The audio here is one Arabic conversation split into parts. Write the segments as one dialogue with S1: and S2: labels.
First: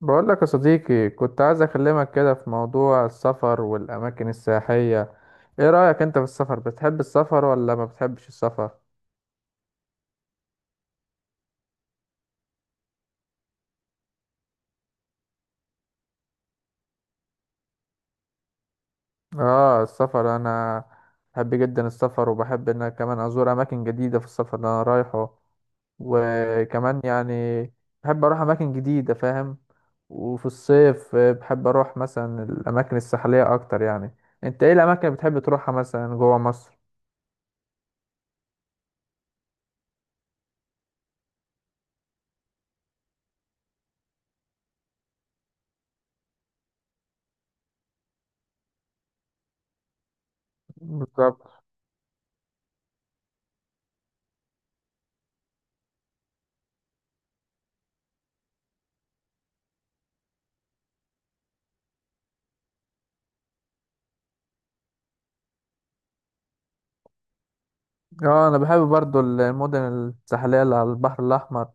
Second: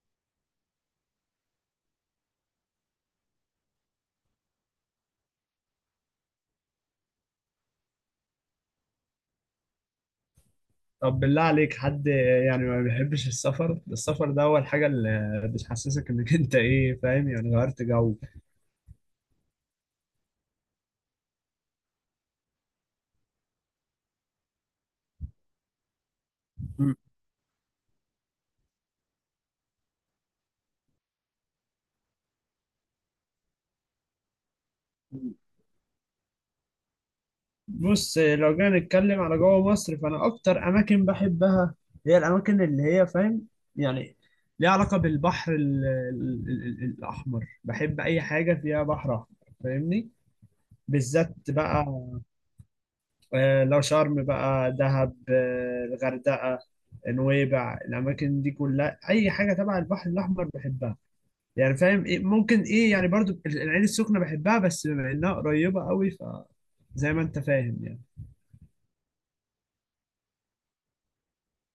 S1: بقول لك يا صديقي، كنت عايز اكلمك كده في موضوع السفر والاماكن السياحية. ايه رأيك انت في السفر؟ بتحب السفر ولا ما بتحبش السفر؟
S2: طب بالله عليك، حد يعني ما بيحبش السفر؟ السفر ده هو الحاجة اللي بتحسسك انك انت، ايه، فاهم؟ يعني غيرت جو.
S1: اه، السفر انا بحب جدا السفر، وبحب ان أنا كمان ازور اماكن جديدة في السفر اللي انا رايحه.
S2: مم.
S1: وكمان يعني بحب اروح اماكن جديدة، فاهم؟ وفي الصيف بحب اروح مثلا الاماكن الساحلية اكتر يعني. انت ايه الاماكن اللي بتحب تروحها مثلا جوه مصر؟
S2: بص، لو جينا نتكلم على جوه مصر، فانا اكتر اماكن بحبها هي الاماكن اللي هي، فاهم، يعني ليها علاقة بالبحر ال ال ال ال الاحمر. بحب اي حاجة فيها بحر احمر، فاهمني؟ بالذات
S1: بالظبط.
S2: بقى. لو شرم، بقى دهب، الغردقة، نويبع، الاماكن دي كلها اي حاجة تبع البحر الاحمر بحبها. يعني فاهم إيه؟ ممكن ايه يعني، برضو العين السخنة بحبها، بس بما انها قريبة قوي ف، زي ما انت فاهم يعني.
S1: اه، انا بحب برضو المدن الساحليه اللي على البحر الاحمر،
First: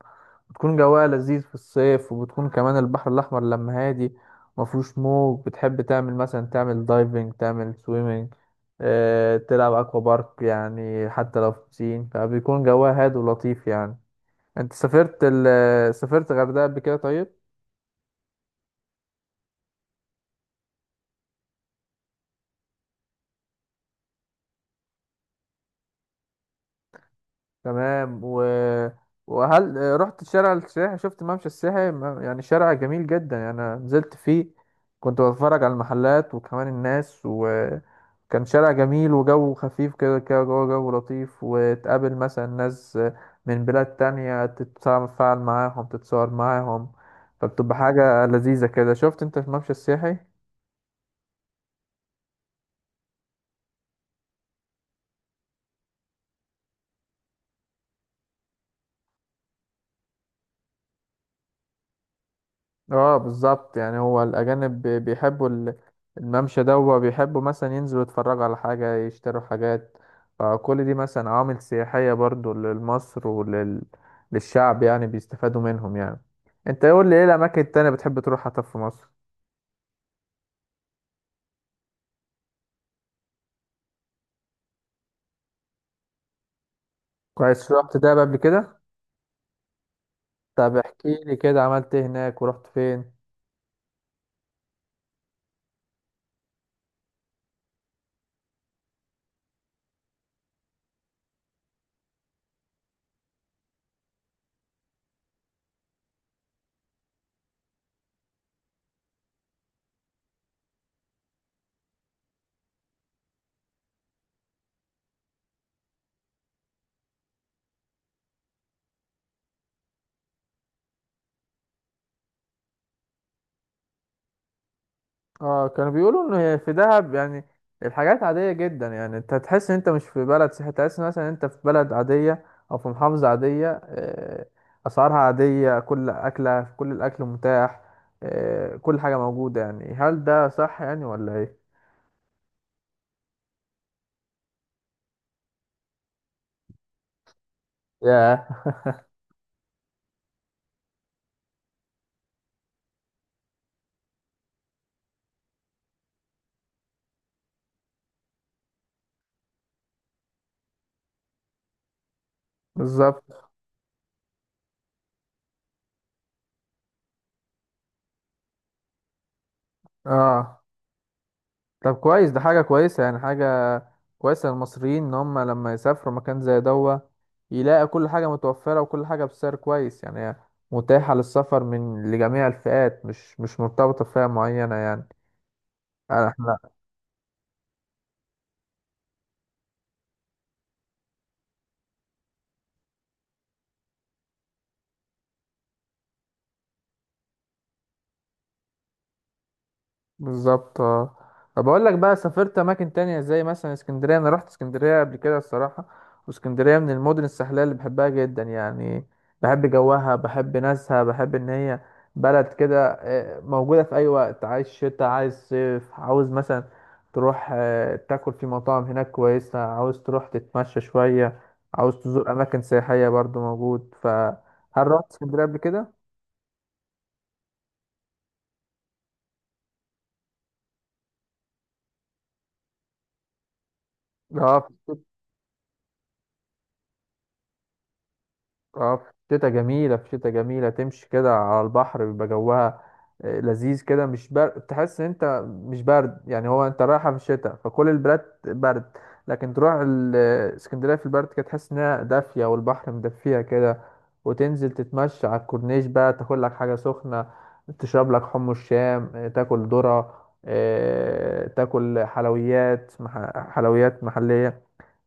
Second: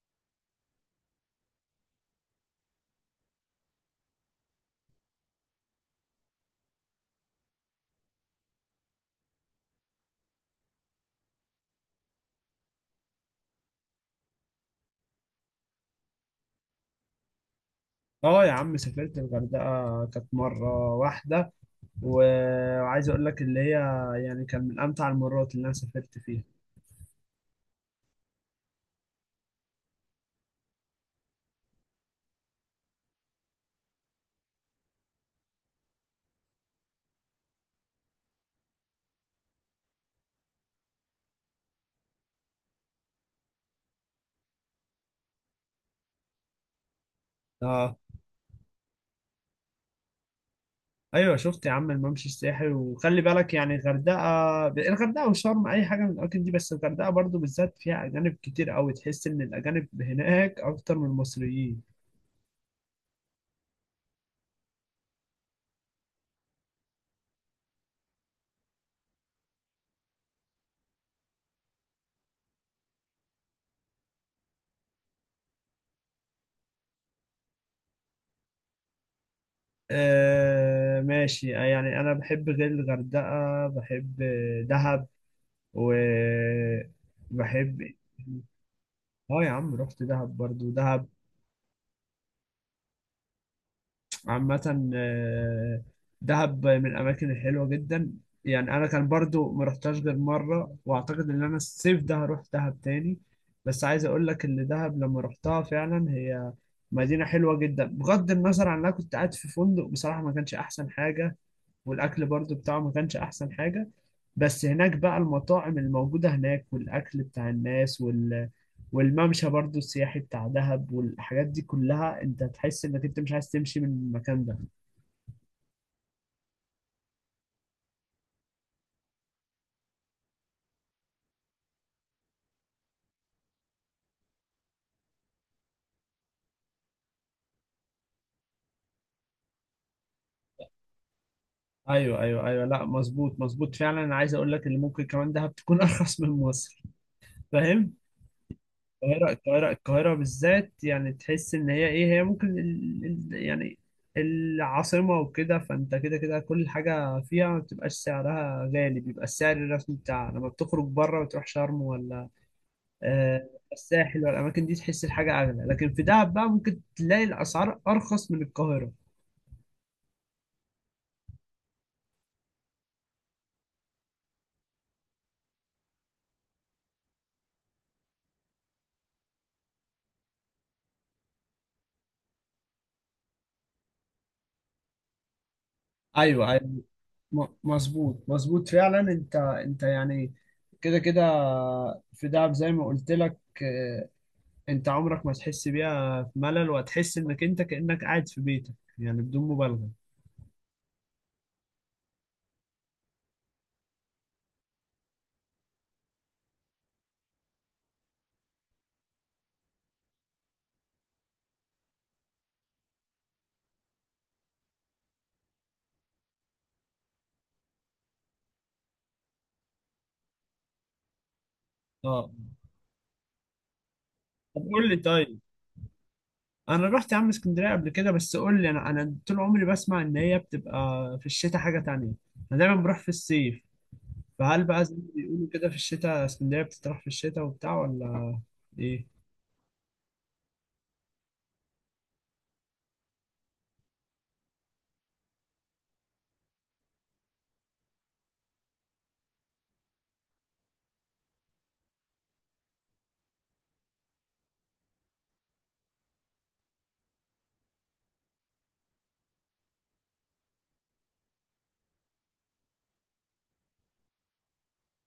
S1: بتكون جواها لذيذ في الصيف، وبتكون كمان البحر الاحمر لما هادي مفهوش موج، بتحب تعمل مثلا تعمل دايفنج، تعمل سويمنج، تلعب اكوا بارك، يعني حتى لو في بسين فبيكون جواها هادي ولطيف يعني. انت سافرت سافرت غردقه قبل كده؟ طيب
S2: اه يا عم، سافرت الغردقة كانت مرة واحدة، وعايز اقول لك اللي هي، يعني كان من امتع المرات اللي انا سافرت فيها.
S1: تمام، وهل رحت شارع السياحي؟ شفت ممشى السياحي؟ يعني شارع جميل جدا يعني، انا نزلت فيه كنت بتفرج على المحلات وكمان الناس، وكان شارع جميل وجو خفيف كده كده جوه جو لطيف، وتقابل مثلا ناس من بلاد تانية، تتفاعل معاهم تتصور معاهم، فبتبقى
S2: اه،
S1: حاجة لذيذة كده. شفت انت في ممشى السياحي؟
S2: ايوه، شفت يا عم الممشى السياحي، وخلي بالك يعني، الغردقة وشرم اي حاجة من الاماكن دي، بس الغردقة برضو بالذات فيها اجانب كتير قوي، تحس ان الاجانب هناك اكتر من المصريين.
S1: اه بالظبط، يعني هو الأجانب بيحبوا الممشى ده، وبيحبوا مثلا ينزلوا يتفرجوا على حاجة، يشتروا حاجات. فكل دي مثلا عوامل سياحية برضو لمصر وللشعب، يعني بيستفادوا منهم يعني. انت قول لي ايه الأماكن التانية بتحب تروحها طب في مصر؟
S2: آه، ماشي، يعني أنا بحب غير الغردقة، بحب دهب، و
S1: كويس،
S2: بحب.
S1: رحت دهب قبل كده؟
S2: اه يا عم، رحت دهب، برضو
S1: طب
S2: دهب.
S1: احكي لي كده، عملت ايه هناك ورحت فين؟
S2: عامة، دهب من الأماكن الحلوة جدا. يعني أنا كان برضو ما رحتهاش غير مرة، وأعتقد إن أنا الصيف ده هروح دهب تاني. بس عايز أقول لك إن دهب لما رحتها فعلا، هي مدينة حلوة جدا، بغض النظر عن إن أنا كنت قاعد في فندق بصراحة ما كانش أحسن حاجة، والاكل برضو بتاعه ما كانش احسن حاجه. بس هناك بقى المطاعم الموجوده هناك، والاكل بتاع الناس، وال، والممشى برضو السياحي بتاع دهب والحاجات دي كلها، انت تحس انك انت مش عايز تمشي من المكان ده.
S1: اه، كانوا بيقولوا ان هي في دهب يعني الحاجات عادية جدا، يعني انت هتحس ان انت مش في بلد سياحي، تحس مثلا إن انت في بلد عادية او في محافظة عادية. اسعارها عادية، كل اكلة في، كل الاكل متاح، كل حاجة موجودة، يعني هل ده صح يعني ولا ايه؟
S2: ايوه، ايوه، ايوه، لا مظبوط، مظبوط فعلا. انا عايز اقول لك ان ممكن كمان دهب تكون ارخص من مصر، فاهم؟
S1: ياه،
S2: القاهرة، القاهرة، القاهرة بالذات يعني، تحس إن هي إيه، هي ممكن يعني العاصمة، وكده، فأنت كده كده كل حاجة فيها ما بتبقاش سعرها غالي، بيبقى السعر الرسمي بتاعها. لما بتخرج بره وتروح شرم، ولا
S1: بالظبط.
S2: الساحل، ولا الأماكن دي، تحس الحاجة أغلى. لكن في دهب بقى ممكن تلاقي الأسعار أرخص من القاهرة.
S1: اه طب كويس، ده حاجة كويسة يعني، حاجة كويسة للمصريين إن هم لما يسافروا مكان زي دوا يلاقي كل حاجة متوفرة، وكل حاجة بسعر كويس، يعني هي متاحة للسفر من لجميع الفئات، مش مرتبطة بفئة معينة يعني.
S2: أيوه،
S1: احنا
S2: أيوه، مظبوط، مظبوط فعلا. أنت يعني، كده كده، في دهب زي ما قلت لك، انت عمرك ما تحس بيها في ملل، وهتحس انك انت كأنك قاعد في بيتك، يعني بدون مبالغة.
S1: بالظبط. اه طب بقول لك بقى، سافرت اماكن تانية زي مثلا اسكندريه، انا رحت اسكندريه قبل كده الصراحه، واسكندريه من المدن الساحليه اللي بحبها جدا يعني. بحب جوها، بحب ناسها، بحب ان هي بلد كده موجوده في اي وقت، عايز شتاء عايز صيف، عاوز مثلا تروح تاكل في مطاعم هناك كويسه، عاوز تروح تتمشى شويه، عاوز
S2: اه،
S1: تزور اماكن سياحيه برضو موجود. فهل
S2: طب قول لي
S1: رحت
S2: طيب.
S1: اسكندريه قبل كده؟
S2: انا رحت يا عم اسكندرية قبل كده، بس قول لي، انا طول عمري بسمع ان هي بتبقى في الشتاء حاجة تانية، انا دايما بروح في الصيف. فهل
S1: اه.
S2: بقى زي ما بيقولوا كده، في الشتاء اسكندرية بتتراح في الشتاء وبتاع، ولا
S1: اه، في شتا جميلة، في شتا جميلة، تمشي كده على البحر بيبقى جوها لذيذ كده، مش برد، تحس ان انت مش برد يعني. هو انت رايحة في الشتاء فكل البلاد برد، لكن تروح اسكندرية في البرد كده تحس انها دافية والبحر مدفيها كده. وتنزل تتمشى على الكورنيش بقى، تاكل لك حاجة سخنة، تشرب لك حم الشام، تاكل ذرة، تاكل حلويات حلويات محلية.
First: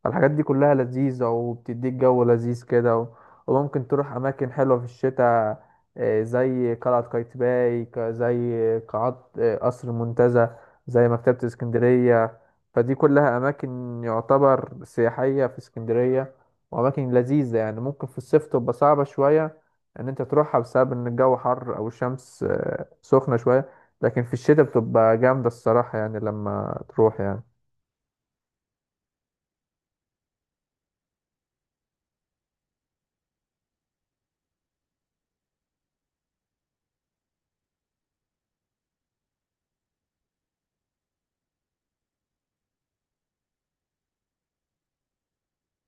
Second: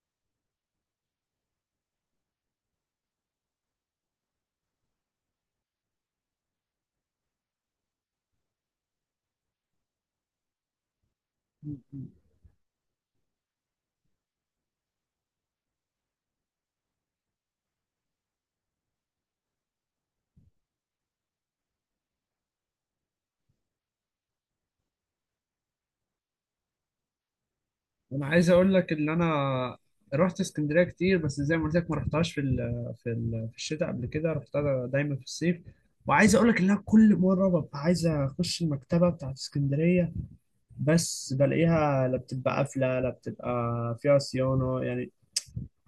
S1: الحاجات دي كلها لذيذة وبتديك جو لذيذ كده، وممكن تروح أماكن حلوة في الشتاء، زي قلعة قايتباي، زي قاعات قصر المنتزه، زي مكتبة
S2: ايه؟
S1: اسكندرية. فدي كلها أماكن يعتبر سياحية في اسكندرية، وأماكن لذيذة يعني. ممكن في الصيف تبقى صعبة شوية إن أنت تروحها بسبب إن الجو حر أو الشمس سخنة شوية، لكن في الشتاء بتبقى جامدة الصراحة يعني لما تروح يعني.
S2: انا عايز اقول لك ان انا رحت اسكندريه كتير، بس زي ما قلت لك ما رحتهاش في الشتاء. قبل كده رحتها دايما في الصيف. وعايز اقول لك ان انا كل مره ببقى عايز اخش المكتبه بتاعت اسكندريه، بس بلاقيها لا بتبقى قافله، لا بتبقى فيها صيانه يعني،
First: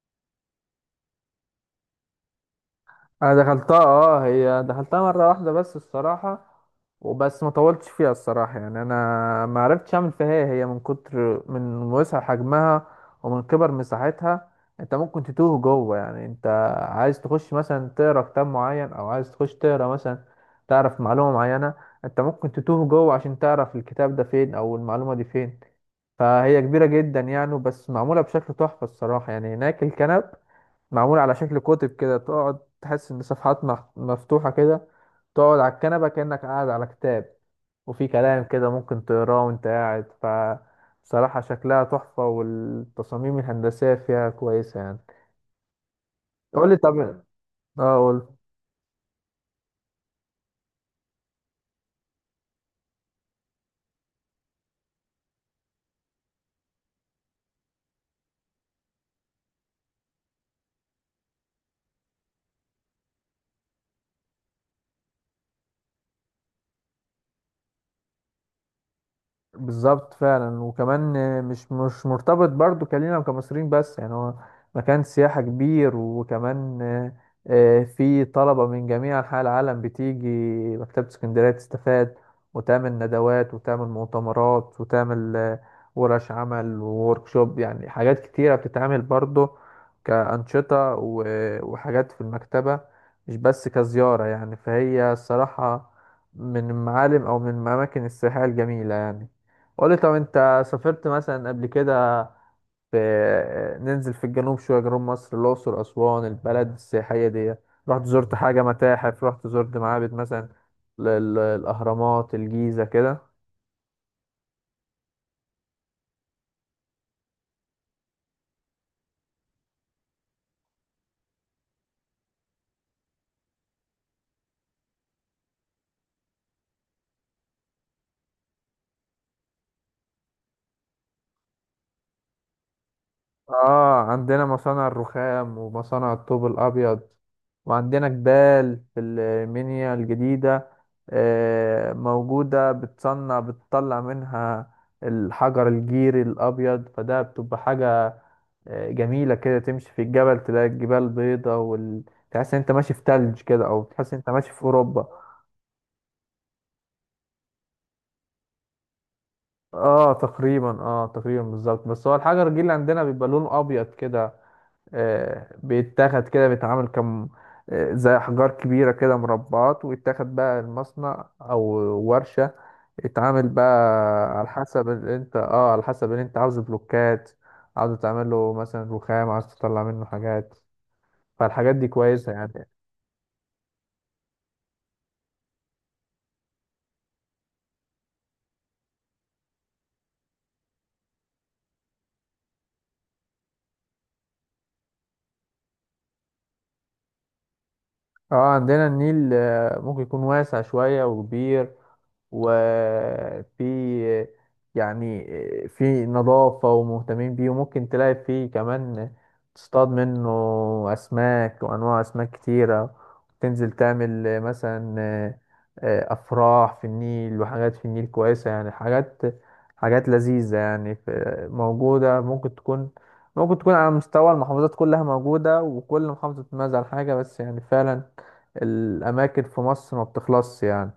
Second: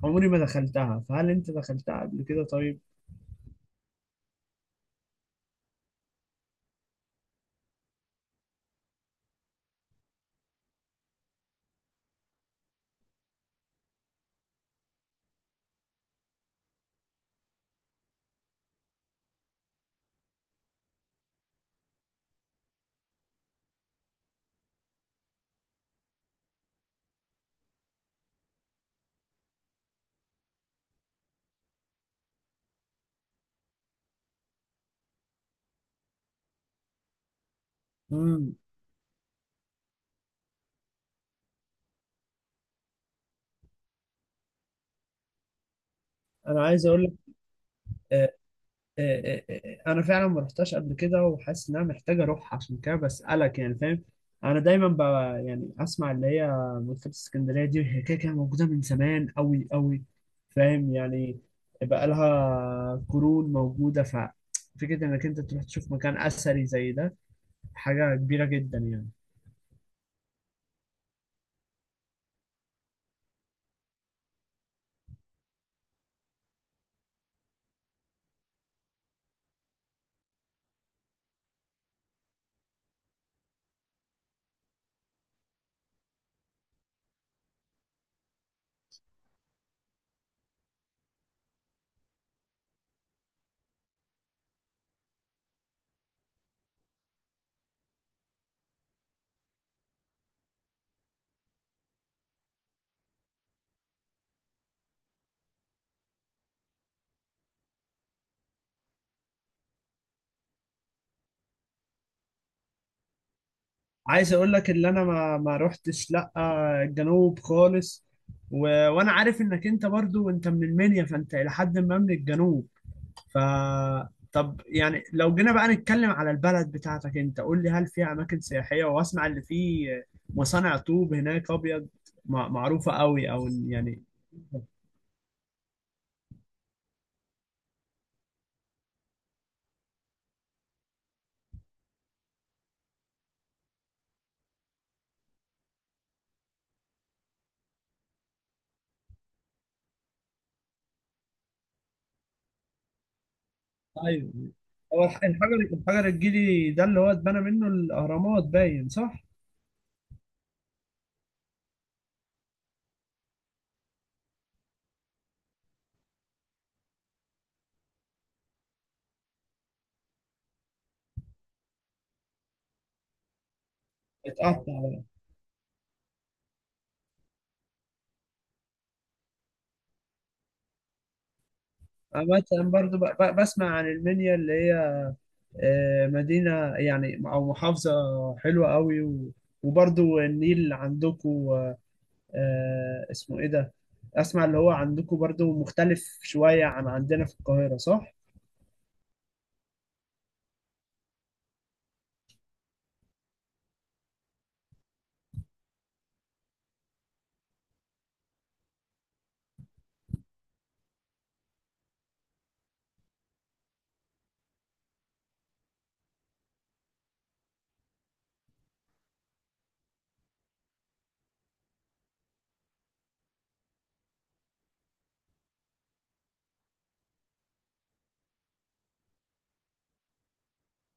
S2: عمري ما دخلتها. فهل انت دخلتها قبل كده طيب؟
S1: انا دخلتها اه، هي دخلتها مره واحده بس الصراحه، وبس ما طولتش فيها الصراحه يعني، انا ما عرفتش اعمل فيها. هي من كتر من وسع حجمها ومن كبر مساحتها انت ممكن تتوه جوه يعني. انت عايز تخش مثلا تقرا كتاب معين، او عايز تخش تقرا مثلا تعرف معلومه معينه، انت ممكن تتوه جوه عشان تعرف الكتاب ده فين او المعلومه دي فين، فهي كبيره جدا يعني. بس معموله بشكل تحفه الصراحه يعني، هناك الكنب معمول على شكل كتب كده، تقعد تحس ان صفحات مفتوحة كده، تقعد على الكنبة كأنك قاعد على كتاب، وفي كلام
S2: امم
S1: كده ممكن تقراه وانت قاعد ف، بصراحة شكلها تحفة، والتصاميم الهندسية فيها كويسة يعني.
S2: انا
S1: قولي
S2: عايز
S1: طب.
S2: اقول لك.
S1: اه قول.
S2: آه، آه، انا فعلا ما رحتش قبل كده، وحاسس ان انا محتاج اروح، عشان كده بسالك يعني، فاهم؟ انا دايما ب، يعني اسمع اللي هي مكتبه اسكندريه دي، هي كده كده موجوده من زمان قوي قوي، فاهم يعني؟ بقى لها قرون موجوده، ففكره انك انت تروح تشوف مكان اثري زي ده حاجه كبيره جدا يعني.
S1: بالظبط فعلا. وكمان مش مرتبط برضو كلينا وكمصريين بس، يعني هو مكان سياحة كبير، وكمان في طلبة من جميع أنحاء العالم بتيجي مكتبة اسكندرية تستفاد، وتعمل ندوات، وتعمل مؤتمرات، وتعمل ورش عمل ووركشوب، يعني حاجات كتيرة بتتعمل برضو كأنشطة، وحاجات في المكتبة، مش بس كزيارة يعني. فهي الصراحة من المعالم أو من الأماكن السياحية الجميلة يعني. قولي طب، انت سافرت مثلا قبل كده في، ننزل في الجنوب شوية، جنوب مصر، الأقصر أسوان البلد السياحية دي؟ رحت زرت حاجة متاحف؟ رحت زرت معابد مثلا الأهرامات الجيزة كده؟
S2: عايز اقول لك اللي انا ما رحتش لا الجنوب خالص، و... وانا عارف انك انت برضو انت من المنيا، فانت الى حد ما من الجنوب. ف، طب يعني لو جينا بقى نتكلم على البلد بتاعتك، انت قول لي هل فيها اماكن سياحية؟ واسمع اللي فيه مصانع طوب هناك ابيض، معروفة قوي، او
S1: اه،
S2: يعني.
S1: عندنا مصانع الرخام ومصانع الطوب الابيض، وعندنا جبال في المنيا الجديدة موجودة، بتصنع بتطلع منها الحجر الجيري الأبيض. فده بتبقى حاجة جميلة كده، تمشي في الجبل تلاقي الجبال بيضة تحس إن أنت ماشي في تلج كده، أو تحس إن أنت
S2: ايوه،
S1: ماشي في
S2: هو
S1: أوروبا.
S2: الحجر الجيلي ده اللي هو اتبنى منه الاهرامات، باين صح؟
S1: اه تقريبا، اه تقريبا بالظبط. بس هو الحجر الجيري اللي عندنا بيبقى لونه أبيض كده، بيتاخد كده بيتعمل كم، زي أحجار كبيرة كده مربعات، ويتاخد بقى المصنع أو ورشة يتعامل بقى على
S2: اتقطع.
S1: حسب اللي أنت اه على حسب اللي أنت عاوز بلوكات، عاوز تعمل له مثلا رخام، عاوز تطلع منه حاجات. فالحاجات دي
S2: أنا
S1: كويسة يعني.
S2: مثلا برضو بسمع عن المنيا اللي هي مدينة، يعني أو محافظة حلوة قوي، و- وبرضو النيل عندكم. اسمه ايه ده، اسمع اللي هو عندكم برضو مختلف شوية عن عندنا في القاهرة، صح؟
S1: اه عندنا النيل ممكن يكون واسع شوية وكبير، وفي يعني في نظافة ومهتمين بيه، وممكن تلاقي فيه كمان تصطاد منه أسماك وأنواع أسماك كتيرة، تنزل تعمل مثلا أفراح في النيل وحاجات في النيل كويسة يعني، حاجات حاجات لذيذة يعني في- موجودة. ممكن تكون على مستوى المحافظات كلها موجودة، وكل محافظة بتميز عن حاجة، بس يعني فعلا الأماكن في مصر ما بتخلصش يعني.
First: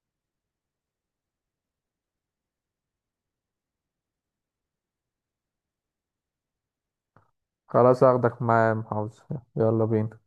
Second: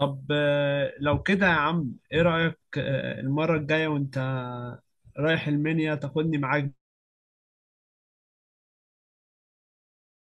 S2: طب لو كده يا عم، ايه رأيك المرة الجاية وانت رايح المنيا تاخدني معاك؟
S1: خلاص هاخدك معايا يا محافظ. يلا بينا.